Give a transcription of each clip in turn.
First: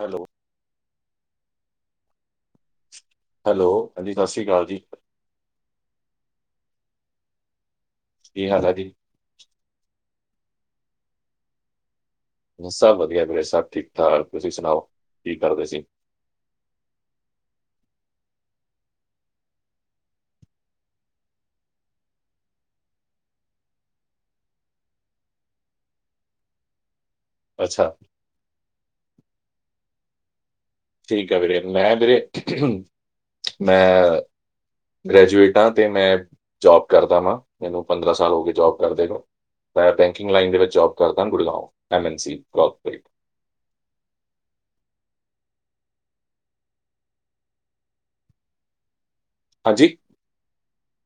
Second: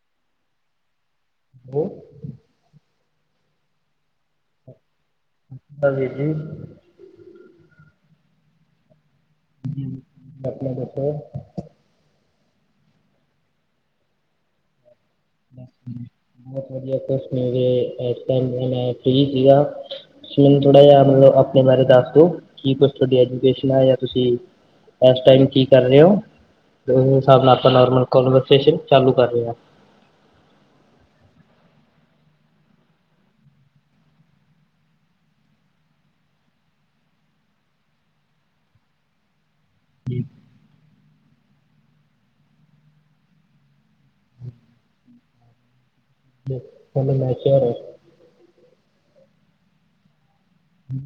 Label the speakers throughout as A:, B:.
A: Hello
B: ਉਹ
A: hello ਹਾਂਜੀ ਸਤਿ ਸ੍ਰੀ ਅਕਾਲ ਜੀ,
B: ਵੀਰ ਜੀ
A: ਕੀ ਹਾਲ ਆ ਜੀ,
B: ਹਮਨਾ ਦ
A: ਸਭ ਵਧੀਆ ਵੀਰੇ ਸਭ ਠੀਕ ਠਾਕ, ਤੁਸੀਂ ਸੁਣਾਓ? ਕੀ ਕਰਦੇ ਸੀ?
B: ਬਹੁਤ ਵਧੀਆ ਇਸ ਟਾਇਮ ਫ੍ਰੀ ਸੀਗਾ। ਤੁਸੀਂ ਮੈਨੂੰ ਥੋੜਾ ਜਿਹਾ ਮਤਲਬ ਆਪਣੇ ਬਾਰੇ ਦੱਸ ਦੋ ਕੀ ਕੁਛ ਤੁਹਾਡੀ ਐਜੂਕੇਸ਼ਨ ਆ ਜਾਂ ਤੁਸੀਂ, ਇਸ ਟਾਈਮ ਕੀ ਕਰ ਰਹੇ ਹੋ ਹਿਸਾਬ ਨਾਲ
A: ਅੱਛਾ
B: ਆਪਰ ਚਾਲੂ ਕਰ ਰਹੇ ਹਾਂ।
A: ਠੀਕ ਆ ਵੀਰੇ ਮੈਂ ਵੀਰੇ ਮੈਂ, ਗ੍ਰੈਜੂਏਟ ਹਾਂ ਤੇ ਮੈਂ ਜੋਬ ਕਰਦਾ ਵਾਂ ਮੈਨੂੰ ਪੰਦਰਾਂ ਸਾਲ ਹੋ ਕੇ ਜੋਬ ਕਰਦੇ ਨੂੰ, ਪਾਇਆ ਬੈਂਕਿੰਗ ਲਾਈਨ ਦੇ ਵਿੱਚ ਜੋਬ ਕਰਦਾ ਗੁੜਗਾਓ ਐੱਮਐਨਸੀ ਕਾਰਪੋਰੇਟ
B: ਹ ਹ ਮੈਸ਼ਰ
A: ਹਾਂਜੀ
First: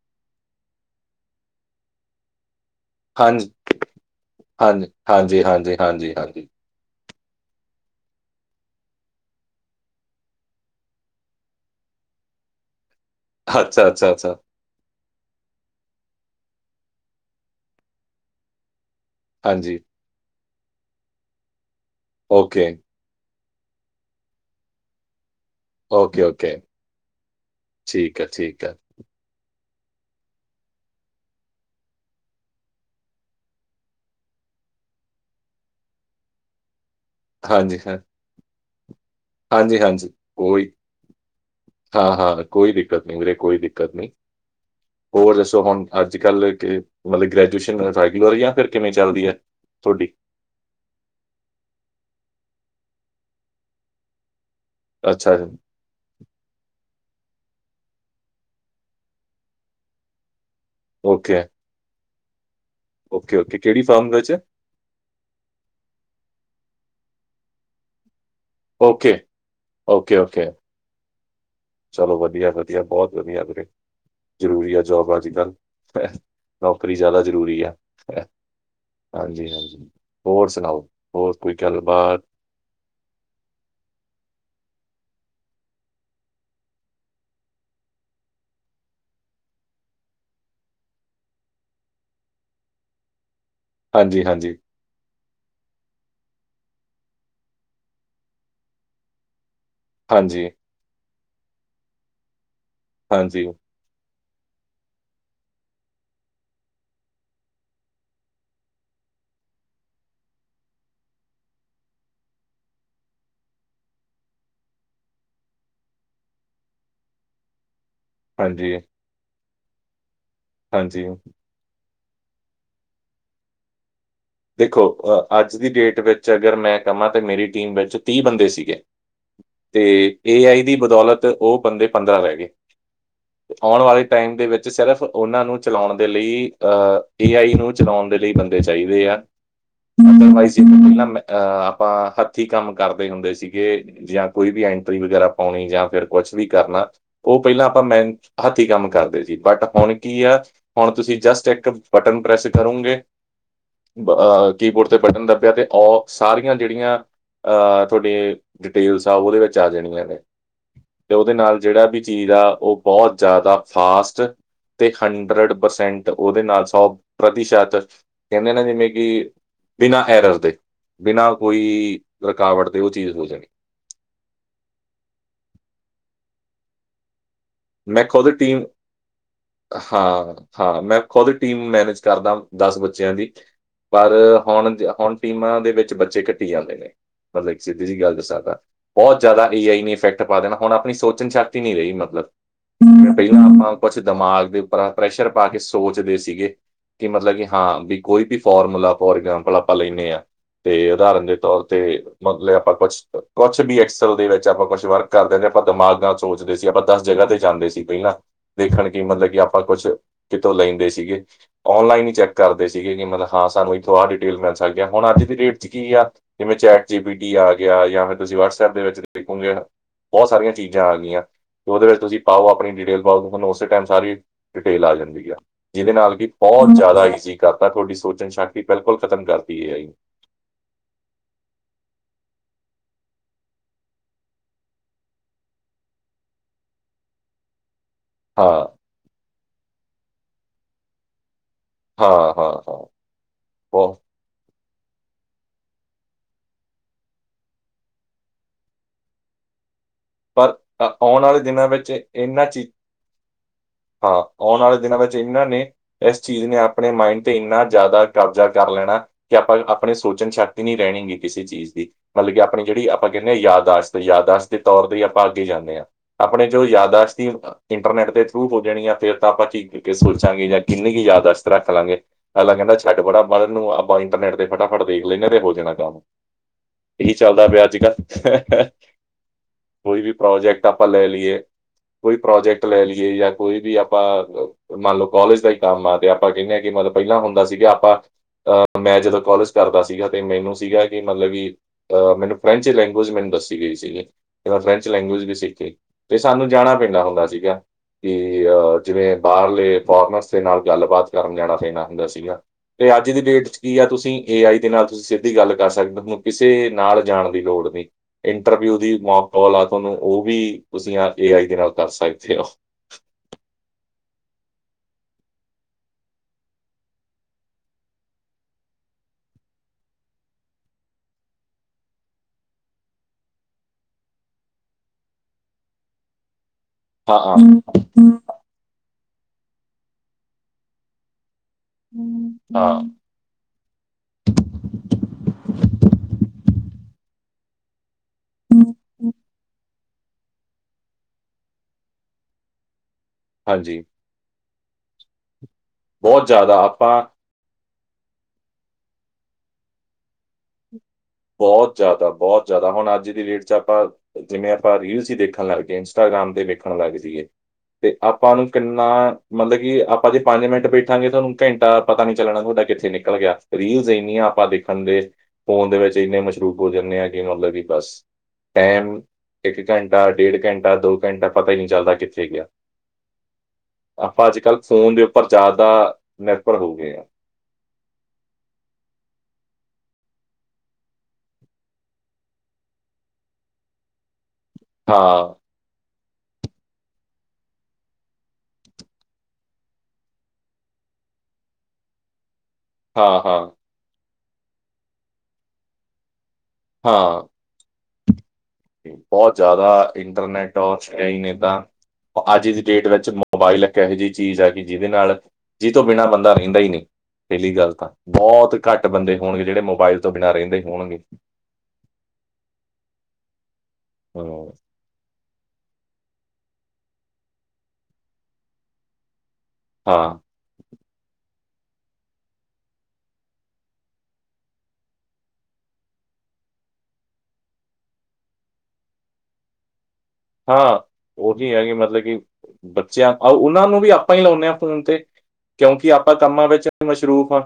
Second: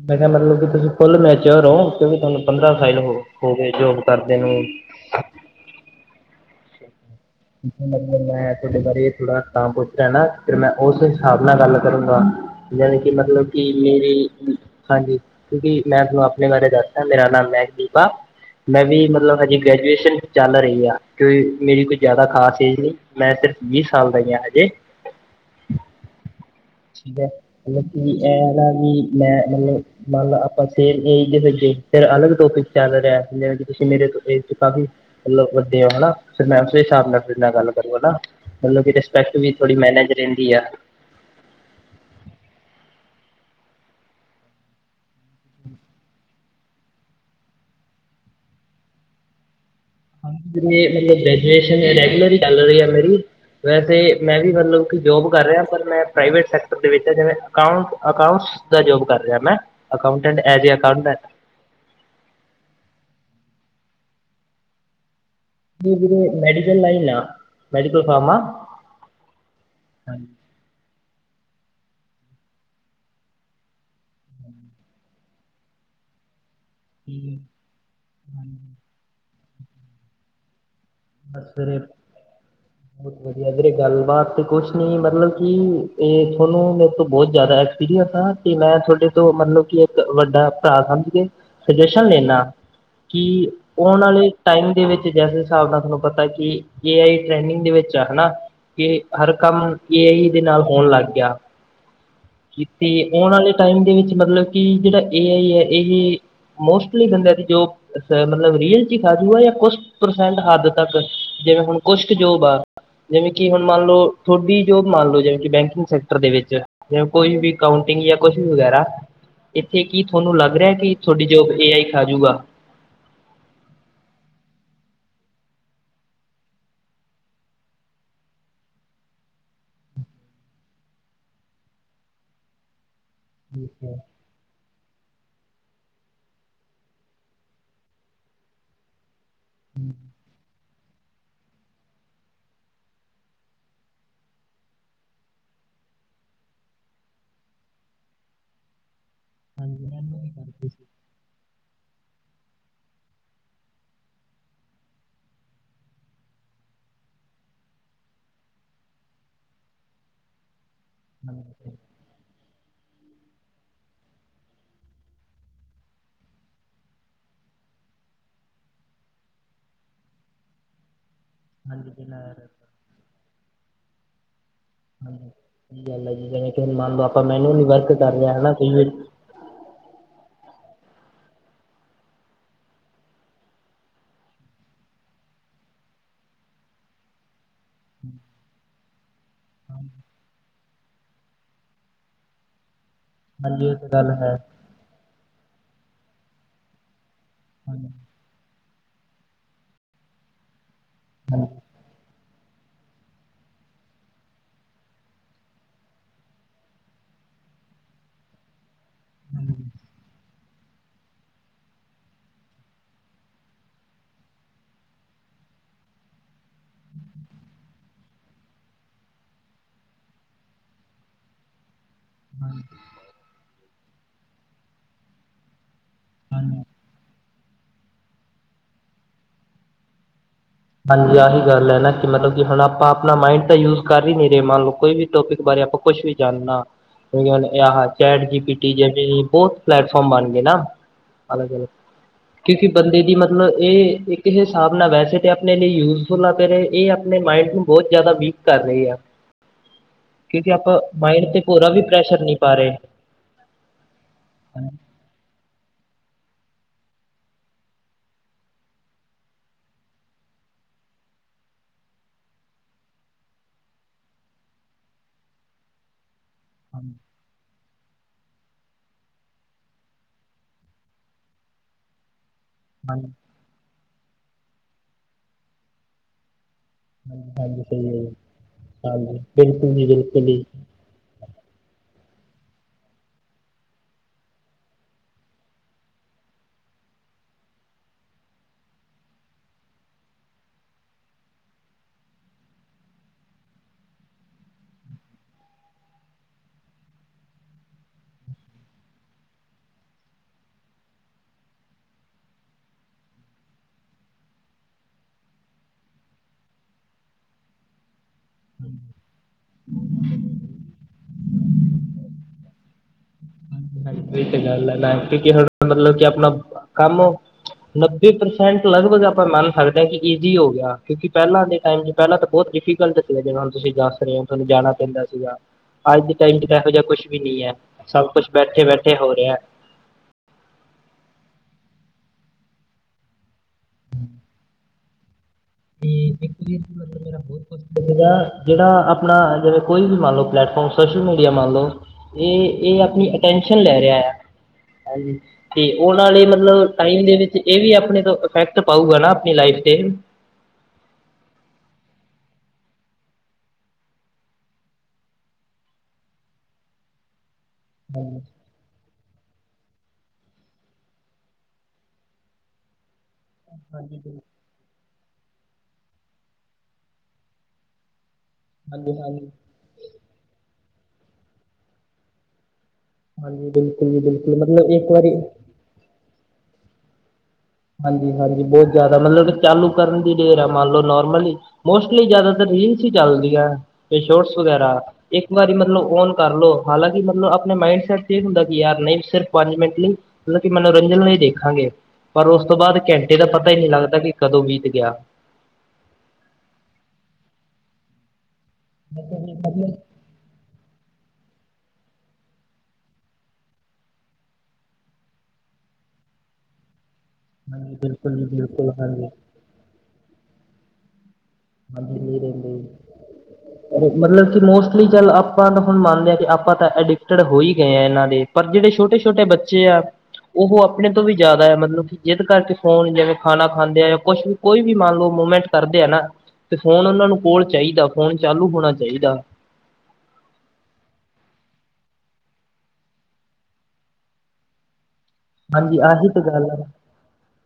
B: ਮੈਂ ਕਿਹਾ ਮਤਲਬ ਵੀ ਤੁਸੀਂ ਫੁੱਲ ਮੈਚਓਰ ਹੋ, ਪੰਦਰਾਂ ਸਾਲ
A: ਹਾਂਜੀ,
B: ਹੋਗੇ ਜੋਬ ਕਰਦੇ ਨੂੰ,
A: ਹਾਂਜੀ, ਹਾਂਜੀ, ਹਾਂਜੀ, ਹਾਂਜੀ, ਹਾਂਜੀ।
B: ਮੈਂ ਤੁਹਾਡੇ ਬਾਰੇ ਥੋੜਾ ਤਾਂ ਪੁੱਛ ਰਿਹਾ ਹਾ ਫਿਰ ਮੈਂ ਉਸ ਹਿਸਾਬ ਨਾਲ ਗੱਲ ਕਰੂੰਗਾ। ਜਾਣੀ ਕਿ ਮਤਲਬ ਕਿ
A: ਅੱਛਾ, ਅੱਛਾ,
B: ਮੇਰੇ
A: ਅੱਛਾ,
B: ਹਾਂਜੀ ਕਿਉਂਕਿ ਮੈਂ ਤੁਹਾਨੂੰ ਆਪ ਆਪਣੇ ਬਾਰੇ ਦੱਸਦਾ ਮੇਰਾ ਨਾਮ ਮਹਿਕਦੀਪ ਆ ਮੈਂ ਵੀ ਮਤਲਬ ਹਜੇ
A: ਹਾਂਜੀ,
B: ਗ੍ਰੈਜੂਏਸ਼ਨ, ਚੱਲ ਰਹੀ ਆ ਕਿ ਮੇਰੀ ਕੋਈ ਜ਼ਿਆਦਾ ਖਾਸ
A: ਓਕੇ,
B: ਏਜ ਨਹੀਂ ਮੈਂ ਸਿਰਫ ਵੀਹ ਸਾਲ ਦਾ ਗਿਆ ਹਜੇ,
A: ਓਕੇ, ਓਕੇ,
B: ਠੀਕ ਹੈ ਮਤਲਬ ਕੀ
A: ਠੀਕ ਹੈ, ਠੀਕ
B: ਇਹਦਾ
A: ਹੈ,
B: ਵੀ ਮੈਂ ਮਤਲਬ ਮਲਬ ਆਪਾਂ ਫਿਰ, ਇਹ ਜ ਫਰ ਅਲੱਗ ਟੋਪਿਕ ਚੱਲ ਰਿਹਾ ਜਿਵੇਂ ਕਿ, ਤੁਸੀਂ ਮੇਰੇ ਤੋਂ ਕਾਫੀ ਮਤਲਬ ਵੱਡੇ ਹੋ ਹਨਾ ਫਿਰ ਮੈਂ ਊਸੇ ਹਿਸਾਬ ਨਾਲ ਤੇਰੇ ਨਾਲ ਗੱਲ ਕਰੂੰਗਾ ਮਤਲਬ ਵੀਰੇ,
A: ਹਾਂਜੀ-ਹਾਂਜੀ ਕੋਈ ਹਾਂ ਹਾਂ ਕੋਈ ਵੀ ਕਿਧਰੇ ਕੋਈ ਦਿੱਕਤ ਨਹੀਂ, ਹੋਰ ਦੱਸੋ ਹੁਣ ਅੱਜ-ਕੱਲ੍ਹ ਕਿ ਮਤਲਬ ਗ੍ਰੈਜੂਏਸ਼ਨ ਰੈਗੂਲਰ ਜਾਂ ਫਿਰ ਕਿਵੇਂ ਚੱਲਦੀ ਹੈ। ਤੁਹਾਡੀ
B: ਹਾਂਜੀ ਮਤਲਬ ਗ੍ਰੈਜੂਏਸ਼ਨ ਰੈਗੂਲਰ ਚੱਲ ਰਹੀ ਹੈ ਮੇਰੀ ਵੈਸੇ ਮੈਂ ਮਤਲਬ ਕਿ ਜੋਬ
A: ਅੱਛਾ
B: ਕਰ
A: ਜੀ,
B: ਰਿਹਾ ਪਰ ਮੈਂ ਪ੍ਰਾਈਵੇਟ ਸੈਕਟਰ ਦੇ ਵਿੱਚ ਜਿਵੇਂ ਅਕਾਟ ਅਕਾਊਂਟਸ ਦਾ ਜੋਬ ਕਰ ਰਿਹਾ ਮੈਂ ਅਕਾਊਂਟੈਂਟ ਐਹੋ ਜਿਹਾ
A: ਓਕੇ ਓਕੇ ਓਕੇ, ਕਿਹੜੀ ਫਾਰਮ ਵਿਚ
B: ਵਰੇ medical line medical firm
A: okay okay okay, ਚਲੋ ਵਧੀਆ ਵਧੀਆ ਬਹੁਤ ਵਧੀਆ ਕਰੇ ਜ਼ਰੂਰੀ ਆ ਜੋਬ ਆ ਦੀ ਗੱਲ, ਨੌਕਰੀ ਜ਼ਿਆਦਾ
B: ਹਾਂਜੀ
A: ਜ਼ਰੂਰੀ ਆ ਹਾਂਜੀ-ਹਾਂਜੀ, ਹੋਰ ਸੁਣਾਓ? ਹੋਰ
B: ਬਸ
A: ਕੋਈ ਗੱਲਬਾਤ
B: ਬਹੁਤ ਵਧੀਆ ਗੱਲਬਾਤ ਤੇ ਕੁਛ ਮਤਲਬ ਕਿ ਇਹ ਤੁਹਾਨੂੰ ਮੇਰੇ ਤੋਂ ਬਹੁਤ ਜਿਆਦਾ ਐਕਸਪੀਰੀਅੰਸ ਆ ਤੇ ਮੈਂ ਤੁਹਾਡੇ ਤੋਂ ਮਤਲਬ ਕਿ, ਇੱਕ ਵੱਡਾ ਭਰਾ ਸਮਝ ਕੇ ਸੁਜੈਸ਼ਨ ਲੈਂਦਾ ਕਿ, ਆਉਣ
A: ਹਾਂਜੀ
B: ਵਾਲੇ
A: ਹਾਂਜੀ
B: ਟਾਈਮ ਦੇ ਵਿੱਚ ਜਿਸ ਹਿਸਾਬ ਨਾਲ ਤੁਹਾਨੂੰ, ਪਤਾ ਕਿ ਏ ਆਈ ਟ੍ਰੈਂਡਿੰਗ ਦੇ ਵਿੱਚ ਆ ਹਨਾ ਕਿ, ਹਰ ਕੰਮ ਏ ਆਈ ਦੇ
A: ਹਾਂਜੀ
B: ਨਾਲ ਹੋਣ ਲੱਗ ਗਿਆ। ਤੇ ਆਉਣ
A: ਹਾਂਜੀ
B: ਵਾਲੇ ਟਾਈਮ ਦੇ ਵਿੱਚ, ਮਤਲਬ ਕਿ ਜਿਹੜਾ ਇਹ ਏ ਹੀ ਏ ਇਹ ਜ ਮੋਸਟਲੀ ਬੰਦਿਆਂ ਦੀ ਜੋ ਮਤਲਬ ਰੀਅਲ'ਚ ਖਾਜੂਗਾ ਜਾਂ ਕੁਛ ਪਰਸੈਂਟ ਹੱਦ ਤੱਕ ਜਿਵੇਂ, ਹੁਣ ਕੁਛਕ ਜੋਬ ਆ ਜਿਵੇਂ ਕਿ, ਹੁਣ ਮੰਨ ਲਓ ਥੋਡੀ ਜੋਬ ਮੰਨ ਲਓ ਜਿਵੇਂ ਕਿ, ਬੈਂਕਿੰਗ ਸੈਕਟਰ ਦੇ ਵਿੱਚ ਜਿਵੇਂ ਕੋਈ ਵੀ ਕਾਉਂਟਿੰਗ ਜਾਂ ਕੁਛ ਵੀ,
A: ਹਾਂਜੀ
B: ਵਗੈਰਾ ਇੱਥੇ ਕੀ ਥੋਨੂੰ ਲੱਗ ਰਿਹਾ ਕਿ,
A: ਹਾਂਜੀ
B: ਤੁਹਾਡੀ ਜੋਬ ਏ ਆਈ ਖਾਜੂਗਾ?
A: ਦੇਖੋ, ਅ- ਅੱਜ ਦੀ ਡੇਟ ਵਿੱਚ ਅਗਰ ਮੈਂ ਕਮਾਂ ਤਾਂ ਮੇਰੀ ਟੀਮ ਵਿੱਚ ਤੀਹ ਬੰਦੇ ਸੀਗੇ। ਤੇ, ਏ ਆਈ ਦੀ ਬਦੌਲਤ ਉਹ ਬੰਦੇ ਪੰਦਰਾਂ ਰਹਿ ਗੇ। ਆਉਣ ਵਾਲੇ ਟਾਈਮ ਦੇ ਵਿੱਚ ਸਿਰਫ ਉਹਨਾਂ ਨੂੰ ਚਲਾਉਣ ਦੇ ਲਈ ਅਹ ''ਏ ਆਈ' ਨੂੰ ਚਲਾਉਣ ਦੇ ਲਈ ਬੰਦੇ ਚਾਹੀਦੇ ਆ। ਹੂੰ ਜ ਪਹਿਲਾਂ ਅਹ ਆਪਾਂ ਹੱਥੀਂ ਕੰਮ ਕਰਦੇ ਹੁੰਦੇ ਸੀਗੇ, ਜਾਂ ਕੋਈ ਵੀ ਐਂਟਰੀ ਵਗੈਰਾ ਪਾਉਣੀ ਜਾਂ ਫਿਰ ਕੁਛ ਵੀ ਕਰਨਾ ਉਹ ਪਹਿਲਾਂ ਆਪਾਂ ''ਮੈ ਹੱਥੀਂ ਕੰਮ ਕਰਦੇ ਸੀ। ਬਟ
B: ਹਾਂਜੀ
A: ਹੁਣ
B: ਮੈਨੂੰ
A: ਕੀ
B: ਵੀ
A: ਆ,
B: ਕਰਦੇ ਸੀ
A: ਹੁਣ ਤੁਸੀਂ ਜਸਟ ਇੱਕ 'ਬਟਨ ਪ੍ਰੈਸ ਕਰੋਂਗੇ ਅਹ ਕੀਬੋਰਡ ਤੇ ਬਟਨ ਦੱਬਿਆ ਤੇ, ਓ ਸਾਰੀਆਂ ਜਿਹੜੀਆਂ ਅਹ ਤੁਹਾਡੇ ਡਿਟੇਲਸ ਆ ਉਹਦੇ ਵਿੱਚ ਆ ਜਾਣੀਆਂ ਨੇ। ਤੇ, ਉਹਦੇ ਨਾਲ ਜਿਹੜਾ ਵੀ ਚੀਜ਼ ਆ, ਉਹ ਬਹੁਤ ਜ਼ਿਆਦਾ ਫਾਸਟ ਤੇ ਹੰਡਰਡ ਪਰਸੈਂਟ ਉਹਦੇ ਨਾਲ, ਸੌ-ਪ੍ਰਤੀਸ਼ਤ ਕਹਿੰਦੇ ਨੇ ਜਿਵੇਂ ਕਿ, ਬਿਨਾਂ ਐਰਰ ਦੇ ਬਿਨਾਂ
B: ਹਾਂਜੀ
A: ਕੋਈ
B: ਜਿਹੜਾ ਹਾਂਜੀ
A: ਰੁਕਾਵਟ ਦੇ ਉਹ ਚੀਜ਼ ਹੋ ਜਾਣੀ।
B: [unintelligible] ਮੰਨਲੋ ਆਪ ਮੈਨੂੰ ਨ ਨਹੀਂ ਵਰਕ
A: ਮੈਂ
B: ਕਰ
A: ਖੁਦ
B: ਰਿਹਾ ਹੈ
A: ਟੀਮ
B: ਕੋਈ
A: ਹਾਂ ਹਾਂ ''ਮੈਂ ਖੁਦ ਟੀਮ ਮੈਨੇਜ ਕਰਦਾ ਦਸ ਬੱਚਿਆਂ ਦੀ। ਪਰ, ਹੁਣ-ਹੁਣ ਟੀਮਾਂ ਦੇ ਵਿੱਚ ਬੱਚੇ ਘਟੀ ਜਾਂਦੇ ਨੇ। ਮਤਲਬ ਇੱਕ ਸਿੱਧੀ ਜੀ ਗੱਲ ਦੱਸਾਂ ਤਾਂ, ਬਹੁਤ ਜ਼ਿਆਦਾ ਏ ਆਈ ਨੇ ਇਫੈਕਟ ਪਾ ਦੇਣਾ ਹੁਣ ਆਪਣੀ ਸੋਚਣ ਸ਼ਕਤੀ ਨੀ ਰਹੀ ਮਤਲਬ, ਪਹਿਲਾਂ
B: ਹਾਂਜੀ
A: ਆਪਾਂ
B: ਇਹ ਤਾਂ
A: ਕੁਛ
B: ਗੱਲ ਹੈ
A: ਦਿਮਾਗ ਦੇ ਉੱਪਰ ਪ੍ਰੈਸ਼ਰ ਪਾਕੇ ਸੋਚਦੇ ਸੀਗੇ ਕਿ, ਮਤਲਬ ਕਿ, ਹਾਂ,
B: ਹਾਂਜੀ
A: ਵੀ ਕੋਈ ਵੀ ਫੋਰਮੂਲਾ ਫੋਰ ਇਗਜਾਮਪਲ ਆਪਾਂ ਲੈਂਦੇ ਹਾਂ ਤੇ ਉਦਾਹਰਨ ਦੇ
B: ਹਾਂਜੀ
A: ਤੌਰ ਤੇ ਮਤਲਬ ਆਪਾਂ ਕੁਛ-ਕੁਛ ਵੀ ਐਕਸਲ ਦੇ ਵਿੱਚ ਆਪਾਂ ਕੁਛ ਵਰਕ ਕਰਦੇ ਆ, ਆਪਾਂ ਦਿਮਾਗ ਨਾਲ ਸੋਚਦੇ ਸੀ। ਆਪਾਂ ਦਸ ਜਗ੍ਹਾ ਤੇ ਜਾਂਦੇ ਸੀ ਪਹਿਲਾਂ ਦੇਖਣ ਕੀ ਮਤਲਬ ਕਿ ਆਪਾਂ ਕੁਛ ਕਿਥੋਂ ਲੈਂਦੇ ਸੀਗੇ ਔਨਲਾਈਨ ਹੀ ਚੈੱਕ ਕਰਦੇ ਸੀਗੇ ਕਿ ਮਤਲਬ ਹਾਂ ਸਾਨੂੰ ਇਹ ਥੋੜ੍ਹਾ ਡਿਟੇਲ ਮਿਲ ਸਕਦੀ ਹੁਣ ਅੱਜ ਡੇਟ ਚ ਕੀ ਆ ਜਿਵੇਂ ਚੈਟ ਜੀ ਪੀ ਟੀ ਆ ਗਿਆ ਜਾਂ ਫਿਰ ਤੁਸੀਂ ਵਟਸਐਪ ਦੇ ਵਿੱਚ ਦੇਖੋਗੇ। ਬਹੁਤ ਸਾਰੀਆਂ ਚੀਜ਼ਾਂ ਆ ਗਈਆਂ ਉਹਦੇ ਵਿੱਚ ਤੁਸੀਂ ਪਾਓ ਆਪਣੀ ਡਿਟੇਲ ਪਾਓ ਥੋਨੂੰ ਉਸੇ ਟਾਈਮ ਸਾਰੀ ਡਿਟੇਲ ਆ ਜਾਂਦੀ ਆ। ਜਿਹਦੇ ਨਾਲ ਕਿ, ਬਹੁਤ ਜ਼ਿਆਦਾ ਈਜ਼ੀ ਕਰਤਾ ਤੁਹਾਡੀ ਸੋਚਣ ਸ਼ਕਤੀ ਬਿਲਕੁਲ ਖਤਮ ਕਰਦੀ ਏ ਆ
B: ਹਾਂਜੀ ਆਹੀ ਗੱਲ ਐਨਾ ਕਿ, ਮਤਲਬ ਕਿ ਹੁਣ ਆਪਾਂ ਆਪਣਾ ਮਾਈਂਡ ਤਾਂ ਯੂਜ ਕਰ ਹੀ ਨਹੀਂ ਰਹੇ, ਮੰਨ ਲਓ ਕੋਈ ਵੀ ਟੋਪਿਕ ਬਾਰੇ ਆਪਾਂ ਕੁੱਛ ਵੀ ਜਾਣਨਾ ਆ ''ਚੈਟ ਜੀ
A: ਹਾਂ
B: ਪੀਟੀ' ਬਹੁਤ ਪਲੈਟਫਾਰਮ ਬਣ ਗਏ ਨਾ। ਅਲੱਗ-ਅਲਗ
A: ਹਾਂ ਹਾਂ
B: ਕਿਉਂਕਿ
A: ਹਾਂ
B: ਬੰਦੇ ਦੀ ਮਤਲਬ
A: ਬਹੁਤ
B: ਇਹ ਇੱਕ ਹਿਸਾਬ ਨਾਲ ਵੈਸੇ ਤੇ, ਆਪ ਆਪਣੇ ਲਈ ਯੂਜਫੁਲ ਆਪੇ ਰਹੇ, ਇਹ ਆਪਣੇ ਮਾਇੰਡ ਨੂੰ ਬਹੁਤ ਜ਼ਿਆਦਾ ਵੀਕ ਕਰ ਰਹੇ ਆ।
A: ਪਰ
B: ਕਿਉਂਕਿ, ਆਪ
A: ਅ- ਆਉਣ
B: ਮਾਈੰਡ
A: ਵਾਲੇ
B: ਤੇ
A: ਦਿਨਾਂ
B: ਪੂਰਾ ਵੀ
A: ਵਿੱਚ
B: ਪ੍ਰੈਸ਼ਰ ਨਹੀਂ
A: ਇਹਨਾਂ
B: ਪਾ
A: ਚੀਜ਼ਾਂ
B: ਰਹੇ।
A: ਹਾਂ। ਆਉਣ
B: ਹਾਂਜੀ
A: ਵਾਲੇ ਦਿਨਾਂ ਵਿੱਚ ਇਹਨਾਂ ਨੇ ਇਸ ਚੀਜ਼ ਨੇ ਆਪ ਅਪਣੇ ਮਾਇੰਡ ਤੇ ਇੰਨਾ ਜ਼ਆਦਾ ਕਬਜ਼ਾ ਕਰ ਲੈਣਾ ਕਿ, ਆਪਾਂ ਅਪਣੇ ਸੋਚਣ ਸ਼ਕਤੀ ਨਹੀਂ ਰਹਿਣੀ ਗੀ ਕਿਸੇ ਚੀਜ਼ ਮਲਬ ਕਿ, ਆਪਣੀ ਜਿਹੜੀ ਆਪਾਂ ਕਹਿੰਨੇ ਆਂ ਯਾਦਾਸ਼ਤ ਯਾਦਾਸ਼ਤ ਤੌਰ ਤੇ, ਆਪਾਂ ਅੱਗੇ ਜਾਂਨੇ ਆਂ ਆਪਣੇ ਜੋ
B: ਹਾਂਜੀ
A: ਯਾਦਾਸ਼ਤੀ ''ਇੰਟਰਨੈਟ' ਦੇ ਥ੍ਰੂ ਹੋ ਜਾਣੀ ਆਂ ਫੇਰ ਤਾਂ, ਆਪਾਂ ਕੀ-ਕੀ ਸੋਚਾਂਗੇ, ਜਾਂ ਕਿੰਨੀ ਕੁ ਯਾਦਾਸ਼ਤ ਰੱਖ ਲਾਂਗੇ। ਪਹਿਲਾਂ ਕਹਿੰਦਾ ਛੱਡ
B: ਹਾਂਜੀ
A: ਪੜਾ ਮਗਰ ਨੂੰ, ਆਪਾਂ ਇੰਟਰਨੈੱਟ ਤੇ ਫਟਾਫਟ ਦੇਖ ਲੈਂਨੈ ਤੇ, ਹੋ ਜਾਣਾ ਕੰਮ। ਇਹੀ ਚੱਲਦਾ
B: ਹਾਂਜੀ,
A: ਪਿਆ
B: ਸਹੀ ਹੈ ਜੀ
A: ਅੱਜ-ਕੱਲ
B: ਹਾਂਜੀ ਬਿਲਕੁਲ ਜੀ
A: ਕੋਈ ਵੀ
B: ਬਿਲਕੁਲ ਜੀ
A: ਪ੍ਰੋਜੈਕਟ ਆਪਾਂ ਲੈ ਲੀਏ। ਕੋਈ ਪ੍ਰੋਜੈਕਟ ਲੈ ਲਈਏ ਯਾਂ, ਕੋਈ ਵੀ ਆਪਾਂ ਮੰਨ ਲਓ ਕਾਲਜ ਦਾ ਹੀ ਕੰਮ ਆ ਤੇ, ਆਪਾਂ ਕਹਿੰਨੇ ਆਂ ਕਿ ਮਤਲਬ ਪਹਿਲਾਂ ਹੁੰਦਾ ਸੀਗਾ ਆਪਾਂ ਅ ''ਮੈਂ ਜਦੋਂ ਕੋਲਜ ਕਰਦਾ ਸੀਗਾ ਤੇ, ਮੈਨੂੰ ਸੀਗਾ ਕਿ ਮਤਲਬ ਕਿ ਅ ਮੈਨੂੰ ਫਰੈਂਚ ਲੈਂਗੁਏਜ ਮੈਨੂੰ ਦੱਸੀ ਗਈ ਸੀਗੀ। ਮੈਂ ਫਰੈਂਚ ਲੈਂਗੁਏਜ ਵੀ ਸਿੱਖੀ ਤੇ ਸਾਨੂੰ ਜਾਣਾ ਪੈਂਦਾ ਹੁੰਦਾ ਸੀਗਾ। ਕਿ ਅ ਜਿਵੇਂ ਬਾਹਰਲੇ ਫੋਰਨਰਸ ਦੇ ਨਾਲ ਗੱਲਬਾਤ ਕਰਨ ਜਾਣਾ ਪੈਣਾ ਹੁੰਦਾ ਸੀਗਾ। ਤੇ ਅੱਜ ਦੀ ਡੇਟ ਚ ਕੀ ਆ ਤੁਸੀ ਏ ਆਈ ਦੇ ਨਾਲ ਤੁਸੀ ਸਿੱਧੀ ਗੱਲ ਕਰ ਸਕਦੇ ਹੋ ਤੁਹਾਨੂੰ ਕਿਸੇ ਨਾਲ ਜਾਣ ਦੀ ਲੋੜ ਇੰਟਰਵਿਊ ਦੀ ਫੋਨ ਕੋਲ ਆ ਤੁਹਾਨੂੰ ਓਹ ਵੀ ਤੁਸੀ ਅ ਏ ਆਈ ਦੇ ਨਾਲ ਕਰ ਸਕਦੇ ਹੋ।
B: ਹਾਂਜੀ ਇਹ ਤੇ ਗੱਲ ਹੈ ਨਾ ਕਿਉਂਕਿ ਹੁਣ ਮਤਲਬ ਕਿ ਅਪਣਾ ਕੰਮ ਨੱਬੇ ਪ੍ਰਸੈਂਟ ਲਗਭਗ ਆਪਾਂ ਮੰਨ ਸਕਦੇ ਹਾਂ ਕਿ ਈਜ਼ੀ ਹੋ ਗਿਆ ਕਿਉਂਕਿ ਪਹਿਲਾਂ ਦੇ ਟਾਈਮ ਚ ਪਹਿਲਾਂ ਤਾਂ ਬੋਤ ਡਿਫੀਕਲਟ ਸੀ ਜਿਵੇਂ ਹੁਣ ਤੁਸੀਂ ਦੱਸ ਰਹੇ ਹੋ ਤੁਹਾਨੂੰ ਜਾਣਾ ਪੈਂਦਾ ਸੀਗਾ ਅੱਜ ਦੇ ਟਾਈਮ ਚ ਐਹੋ ਜਿਹਾ ਕੁਛ ਵੀ
A: ਹਾਂ
B: ਨੀ ਹੈ ਸਭ
A: ਹਾਂ
B: ਕੁਛ ਬੈਠੇ ਬੈਠੇ ਹੋ ਰਿਹਾ ਐ
A: ਹਾਂ।
B: ਤੇ ਇੱਕ ਚੀਜ਼ ਮੇਰਾ ਜਿਹੜਾ ਆਪਣਾ ਜਿਵੇਂ ਕੋਈ ਵੀ ਮੰਨ ਲਓ ਪਲੈਟਫਾਰਮ ਸੋਸ਼ਲ ਮੀਡੀਆ ਮੰਨ ਲਓ ਏ ਏ। ਅਪਣੀ ਅਟੈਂਸ਼ਨ ਲੈ
A: ਹਾਂਜੀ
B: ਰਿਹਾ ਐ ਹਾਂਜੀ ਤੇ ਔ ਨਾਲੇ
A: ਬਹੁਤ ਜ਼ਿਆਦਾ
B: ਮਤਲਬ
A: ਆਪਾਂ
B: ਟਾਈਮ ਦੇ ਵਿੱਚ ਏਹ ਵੀ ਆ ਅਪਣੇ ਤੋ ਇਫੈਕਟ ਪਾਊਗਾ ਨਾ ਅਪਣੀ ਲਾਈਫ ਤੇ।
A: ਬੋਤ ਜਾਦਾ ਬਹੁਤ ਜਾਦਾ ਹੁਣ ਅੱਜ ਦੀ ਡੇਟ ਚ ਆਪਾਂ ਜਿਵੇਂ ਆਪਾਂ ਰੀਲਸ ਈ ਦੇਖਣ ਲੱਗ ਗਏ ਇੰਸਟਾ ਗਰਾਮ ਤੇ ਵੇਖਣ ਲੱਗ ਸੀਗੇ ਤੇ ਆਪਾਂ ਨੂੰ ਕਿੰਨਾ ਮਤਲਬ ਕਿ ਆਪਾਂ ਜੇ ਪੰਜ ਮਿੰਟ ਬੈਠਾਂਗੇ ਤੁਹਾਨੂੰ ਘੰਟਾ ਪਤਾ ਨੀ ਚੱਲਣਾ ਔਦਾ ਕਿਥੇ ਨਿਕ ਨਿਕਲ ਗਿਆ ਰੀਲਸ
B: ਹਾਂਜੀ ਬਿਲਕੁਲ
A: ਇੰਨੀਆਂ ਆਪਾਂ ਦੇਖਣ ਦੇ ਫੋਨ ਦੇ ਵਿੱਚ ਇੰਨੇ ਮਸ਼ਰੂਫ ਹੋ ਜਾਨੇ ਆਂ ਕਿ ਮਤਲਬ ਵੀ ਬਸ ਟਾਈਮ
B: ਹਾਂਜੀ ਹਾਂਜੀ
A: ਇੱਕ ਘੰਟਾ ਡੇਢ ਘੰਟ ਦੋ ਘੰਟਾ ਪਤਾ ਹੀ ਨਈ ਚੱਲਦਾ ਕਿੱਥੇ ਗਿਆ।
B: ਹਾਂਜੀ ਬਿਲਕੁਲ ਜੀ
A: ਆਪਾਂ
B: ਬਿਲਕੁਲ
A: ਅੱਜ ਕੱਲ
B: ਮਤਲਬ ਇੱਕ
A: ਫੋਨ ਦੇ
B: ਵਾਰੀ
A: ਉੱਪਰ ਜਾਦਾ ਨਿਰਪਰ ਹੋ ਗਏ ਹਾਂ।
B: ਹਾਂਜੀ-ਹਾਂਜੀ ਬੋਤ ਜਾਦਾ ਮਤਲਬ ਚਾਲੂ ਕਰਨ ਦੀ ਦੇੇਰ ਹੈ ਮੰਨ ਲਓ ਨੋਰਮਲੀ ਮੋਸਟਲੀ ਜ਼ਿਆਦਾਤਰ ਰੀਲਸ ਈ ਚੱਲਦੀ ਹੈ ਤੇ ਸ਼ੋਰਟਸ ਵਗੈਰਾ ਇੱਕ
A: ਹਾਂ,
B: ਵਾਰੀ ਮਤਲਬ ਓਨ ਕਰ ਲਓ ਹਾਲਾਂਕਿ ਮਤਲਬ ਅਪਣੇ ਮਾਈੰਡਸੈਟ ਚ ਏ ਹੁੰਦਾ ਕਿ ਯਾਰ ਨਹੀਂ ਸਿਰਫ ਪੰਜ ਮਿੰਟ ਲਈ ਮਤਲਬ ਕਿ ਮਨੋਰੰਜਨ ਲਈ ਦੇਖਾਂਗੇ। ਪਰ ਓਸ ਤੋਂ ਬਾਅਦ ਘੰਟੇ
A: ਹਾਂ,
B: ਦਾ ਪਤਾ
A: ਹਾਂ,
B: ਹੀ ਨਹੀਂ ਲੱਗਦਾ ਕਿ ਕਦੋਂ ਬੀਤ ਗਿਆ।
A: ਹਾਂ। ਬੋਤ ਜ਼ਆਦਾ ਇੰਟਰਨੈਟ ਔਰਚ ਹੈ ਇਨੇ ਤਾਂ। ਅੱਜ ਦੀ ਡੇਟ ਵਿੱਚ ਮੋਬਾਇਲ ਇਕ ਏਹੋ ਜੀ ਚੀਜ਼ ਹੈ, ਕਿ ਜਿਹਦੇ ਨਾਲ ਜਿਹਤੋਂ ਬਿਨਾਂ ਬੰਦਾ ਰਹਿੰਦਾ ਈ ਨਈ। ਪਹਿਲੀ ਗੱਲ
B: ਹਾਂਜੀ
A: ਤਾਂ
B: ਬਿਲਕੁਲ ਜੀ
A: ਬਹੁਤ
B: ਬਿਲਕੁਲ
A: ਘੱਟ
B: ਹਾਂਜੀ
A: ਬੰਦੇ ਹੋਣਗੇ ਜਿਹੜੇ ਮੋਬਾਇਲ ਤੋਂ ਬਿਨਾਂ ਰਹਿੰਦੇ ਹੋਣਗੇ।
B: ਹਾਂਜੀ ਨਹੀਂ ਰਹਿੰਦੇ ਪਰ
A: ਹਾਂ,
B: ਮਤਲਬ ਕਿ ਮੋਸਟਲੀ ਚੱਲ ਆਪ ਆਪਾਂ ਤਾਂ ਹੁਣ ਮੰਨ ਲਿਆ ਕਿ ਆਪਾਂ ਤਾਂ ਅਡਿਕਟਿਡ ਹੋ ਹੀ ਗਏ ਹਾਂ ਇਹਨਾਂ ਦੇ ਪਰ ਜਿਹੜੇ ਛੋਟੇ-ਛੋਟੇ ਬੱਚੇ ਚੇ ਆ
A: ਹਾਂ,
B: ਉਹ ਆਪਣੇ ਤੋਂ ਵੀ ਜਿਆਦਾ ਮਤਲਬ ਕਿ ਜਿਦ ਕਰਕੇ ਫੋਨ ਜਿਵੇਂ ਖਾਣਾ ਖਾਂਦੇ ਆ ਯਾਂ ਕੁਛ ਵੀ ਕੋਈ ਵੀ ਮੰਨ ਲਓ ਮੂਮੈਂਟ ਕਰਦੇ ਆ ਨਾ। ਤੇ ਫੋਨ ਓਨਾਂ ਨੂੰ ਕੋਲ ਚਾਹੀਦਾ ਫੋਨ ਚਾਲੂ ਹੋਣਾ ਚਾਹੀਦਾ।
A: ਹਾਂ ਓਹੀ ਹੈ ਕਿ ਮਤਲਬ ਕਿ ਬੱਚੇਆਂ ਓਨਾਂ ਨੂੰ ਵੀ ਆਪਾਂ ਹੀ ਲਾਉਂਨੇ ਆਂ ਫੋਨ ਤੇ।
B: ਹਾਂਜੀ
A: ਕਿਉਂਕਿ
B: ਆਹੀ
A: ਆਪਾਂ
B: ਤਾਂ
A: ਕੰਮਾਂ
B: ਗੱਲ ਆ
A: ਵਿੱਚ ਮਸ਼ਰੂਫ ਹਾਂ।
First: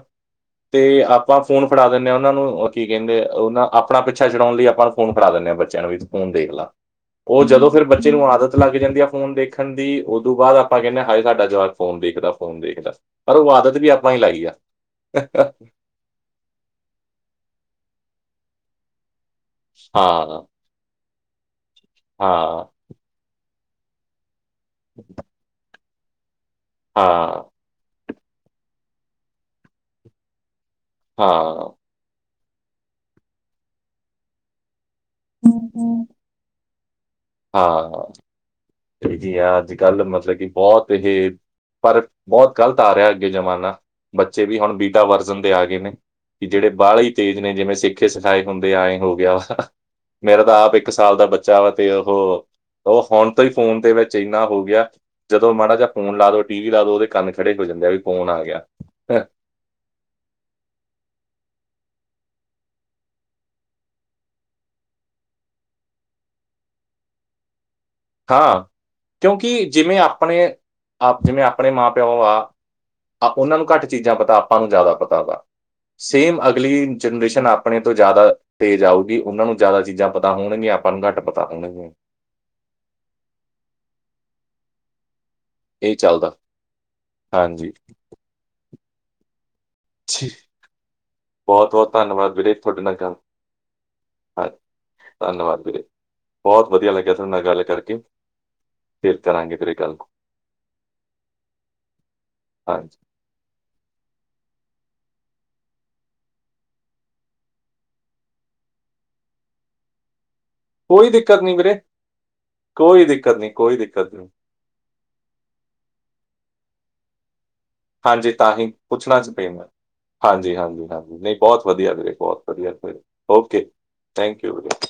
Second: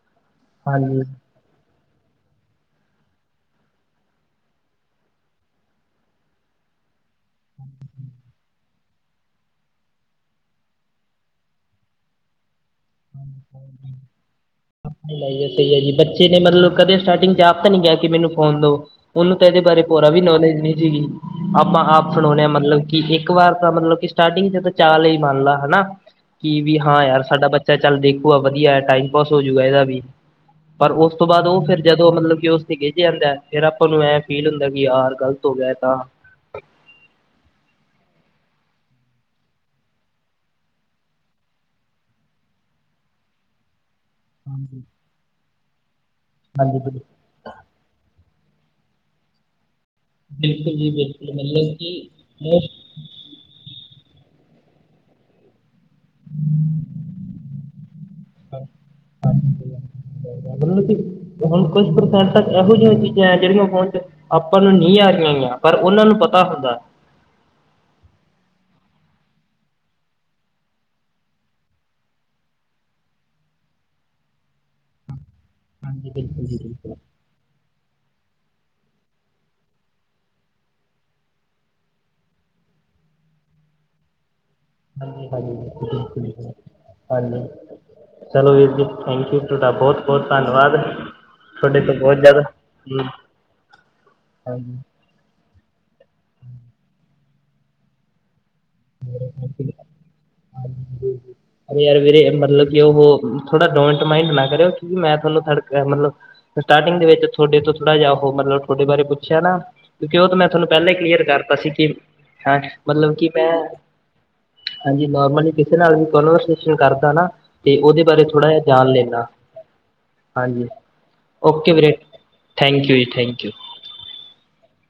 A: ਤੇ
B: ਹਾਂਜੀ
A: ਆਪਾਂ ਫੋਨ ਫੜਾ ਦਿੰਨੇ ਆਂ ਓਨਾਂ ਨੂੰ ਕੀ ਕਹਿੰਦੇ ਉਹਨਾਂ ਆਪਣਾ ਪਿੱਛਾ ਛੜਾਉਣ ਲਈ ਆਪਾਂ ਨੂੰ ਫੋਨ ਕਰਾ ਦਿੰਦੇ ਹਾਂ ਬੱਚਿਆਂ ਨੂੰ ਵੀ ਫੋਨ ਦੇਖ ਲਾ ਉਹ ਜਦੋਂ ਫਿਰ ਬੱਚੇ ਨੂੰ ਆਦਤ ਲੱਗ ਜਾਂਦੀ ਹੈ ਫੋਨ ਦੇਖਣ ਦੀ ਉਦੋਂ ਬਾਅਦ ਆਪਾਂ ਕਹਿੰਦੇ ਹਏ ਸਾਡਾ ਜਵਾਕ ਫੋਨ ਦੇਖਦਾ ਫੋਨ ਦੇਖ
B: ਸਹੀ ਹੈ ਜੀ ਬੱਚੇ ਨੇ ਮਤਲਬ ਕਦੇ ਸਟਾਰਟਿੰਗ ਚਾਰ ਗਿਆ ਕਿ ਮੈਨੂੰ ਫੋਨ ਦਓ ਉਹਨੂੰ ਤਾਂ ਇਹਦੇ ਬਾਰੇ ਪੂਰਾ ਵੀ
A: ਹਾਂ
B: ਨੌਲੇਜ ਨਹੀਂ ਸੀਗੀ। ਆਪਾਂ ਆਪ ਸੁਣਾਉਦੇ ਆ
A: ਹਾਂ
B: ਮਤਲਬ ਕਿ ਇੱਕ ਵਾਰ ਤਾਂ ਮਤਲਬ ਕਿ ਸਟਾਰਟਿੰਗ ਚ ਤਾਂ ਚਾਲ ਹੀ ਮੰਨ ਲਾ ਹਨਾ। ਕੀ ਵੀ ਹਾਂ ਯਾਰ ਸਾਡਾ ਬੱਚਾ ਚੱਲ ਦੇਖੂਗਾ ਵਧੀਆ ਟਾਈਮ ਪਾਸ ਹੋਜੂਗਾ ਇਹਦਾ ਵੀ ਪਰ ਉਸ ਤੋਂ ਬਾਅਦ ਉਹ
A: ਹਾਂ
B: ਫਿਰ ਜਦੋਂ ਮਤਲਬ ਕਿ ਉਸ ਤੇ ਗਿੱਜੇ ਜਾਂਦਾ ਫੇਰ ਆਪਾਂ ਨੂੰ ਐ ਫੀਲ ਹੁੰਦਾ ਯਾਰ ਗ਼ਲਤ ਹੋ ਗਿਆ ਐ ਤਾਂ
A: ਹਾਂ ਬੀਜੀ ਆ ਅੱਜ ਕੱਲ੍ਹ ਮਤਲਬ ਕਿ ਬਹੁਤ ਇਹ ਪਰ ਬਹੁਤ ਗ਼ਲਤ ਆ ਰਿਹਾ ਅੱਗੇ ਜ਼ਮਾਨਾ। ਬੱਚੇ ਵੀ ਹੁਣ ਬੀਟਾ ਵਰਜਨ ਦੇ ਆ ਗਏ ਨੇ, ਕਿ ਜਿਹੜੇ
B: ਹਾਂਜੀ ਹਾਂਜੀ
A: ਬਾਹਲੇ ਹੀ ਤੇਜ਼ ਨੇ ਜਿਵੇਂ ਸਿੱਖੇ ਸਿ ਆਏਂ ਹੁੰਦੇ ਆ ਆਏਂ ਹੋ ਗਿਆ ਵਾ ਮੇਰਾ ਤਾਂ ਆਪ
B: ਬਿਲਕੁਲ
A: ਇੱਕ
B: ਜੀ
A: ਸਾਲ ਦਾ
B: ਬਿਲਕੁਲ
A: ਬੱਚਾ ਵਾ
B: ਮਤਲਬ
A: ਤੇ
B: ਕਿ ਮੋਸਟ
A: ਉਹ-ਉਹ ਫੋਨ ਫੋਨ ਦੇ ਵਿੱਚ ਇੰਨਾ ਹੋ ਗਿਆ ਜਦੋਂ ਮਾੜਾ ਜਾ ਫੋਨ ਲਾ ਦੋ ਟੀ ਵੀ ਲਾ ਦੋ ਉਹਦੇ ਕੰਨ ਖੜੇ ਹੋ ਜਾਂਦੇ ਆ ਵੀ ਫ਼ੋਨ ਆ ਗਿਆ।
B: [unintelligible] ਇਹੋ ਜਿਹੀਆਂ ਚੀਜ਼ਾਂ ਹੈ ਜਿਹੜੀਆਂ ਫੋਨ ਚ ਆਪਾਂ ਨੂੰ ਨਹੀਂ ਆ ਰਹੀਆਂ ਪਰ ਉਹਨਾਂ ਨੂੰ ਪਤਾ ਹੁੰਦਾ। [inaudible]
A: ਹਾਂ ਕਿਉਂਕਿ ਜਿਵੇਂ ਆਪਣੇ ਆਪ ਜਿਵੇਂ ਆਪਣੇ ਮਾਂ ਪਿਓ ਆ ਆਪਾਂ ਉਹਨਾਂ ਨੂੰ ਘੱਟ ਚੀਜ਼ਾਂ ਪਤਾ ਆਪਾਂ ਨੂੰ ਜ਼ਿਆਦਾ ਪਤਾ ਵਾ
B: ਹਾਂਜੀ
A: ਸੇਮ
B: ਬਿਲਕੁਲ ਜੀ
A: ਅਗਲੀ
B: ਬਿਲਕੁਲ
A: ਜਨਰੇਸ਼ਨ ਆਪ ਆਪਣੇ ਤੋਂ ਜ਼ਿਆਦਾ ਤੇਜ਼ ਆਊਗੀ ਉਹਨਾਂ ਨੂੰ ਜ਼ਿਆਦਾ ਚੀਜ਼ਾਂ ਪਤਾ ਹੋਣਗੀਆਂ, ਆਪਾਂ ਨੂੰ ਘੱਟ ਪਤਾ ਹੋਣਗੀਆਂ।
B: [inaudible]
A: ਇਹ ਚੱਲਦਾ
B: ਹਾਂਜੀ-ਹਾਂਜੀ-ਹਾਂਜੀ
A: ਹਾਂਜੀ
B: ਚਲੋ ਵੀਰ ਜੀ ਥੈਂਕਯੂ। ਥੋਡਾ ਬਹੁਤ-ਬਹੁਤ
A: ਜੀ,
B: ਧੰਨਵਾਦ ਥੋਡੇ ਤੋਂ ਬਹੁਤ ਜ਼ਿਆਦਾ
A: ਆ
B: ਹਾਂਜੀ
A: ਧੰਨਵਾਦ ਬਹੁਤ ਵਧੀਆ ਲੱਗਿਆ ਥੋਡੇ ਨਾਲ ਗੱਲ ਕਰਕੇ, ਫੇਰ ਕਰਾਂਗੇ ਵੀਰੇ ਗੱਲ।
B: ਅ ਯਾਰ ਵੀਰੇ ਮਤਲਬ ਕਿ
A: ਹਾਂਜੀ
B: ਉਹ ਥੋੜਾ ਡੋਂਟ ਮਾਈੰਡ ਨਾ ਕਰਿਓ ਕਿਉਂਕਿ ਮੈਂ ਤੁਹਾਨੂੰ ਮਤਲਬ ਸਟਾਟਿੰਗ ਵਿੱਚ ਥੋਡੇ ਤੋਂ ਥੋੜਾ ਜਿਹਾ ਉਹ ਮਤਲਬ ਥੋਡੇ ਬਾਰੇ ਪੁੱਛਿਆ ਨਾ। ਕਿਉਂਕਿ ਉਹ ਤਾਂ ਮੈਂ ਤੁਹਾਨੂੰ ਪਹਿਲਾਂ ਹੀ
A: ਕੋਈ
B: ਕਲੀਅਰ
A: ਦਿੱਕਤ
B: ਕਰਤਾ
A: ਨਹੀਂ
B: ਸੀ,
A: ਵੀਰੇ
B: ਕਿ ਹਾਂ
A: ਕੋਈ
B: ਮਤਲਬ ਕਿ
A: ਦਿੱਕਤ ਨਹੀਂ
B: ਮੈਂ
A: ਕੋਈ ਦਿੱਕਤ ਨਹੀਂ
B: ਹਾਂਜੀ ਨੋਰਮਲੀ ਕਿਸੇ ਨਾਲ ਵੀ ਕਨਵਰਸੇਸ਼ਨ ਕਰਦਾ ਨਾ ਤੇ ਉਹਦੇ ਬਾਰੇ ਥੋੜ੍ਹਾ ਜਿਹਾ ਜਾਣ ਲੈਂਨਾ।
A: ਹਾਂਜੀ-ਹਾਂਜੀ-ਹਾਂਜੀ ਨਹੀਂ ਬਹੁਤ ਵਧੀਆ ਵੀਰੇ ਬਹੁਤ ਵਧੀਆ
B: ਥੈਂਕ ਯੂ
A: ਫੇਰ
B: ਜੀ thank you
A: okay. Thank you ਵੀਰੇ।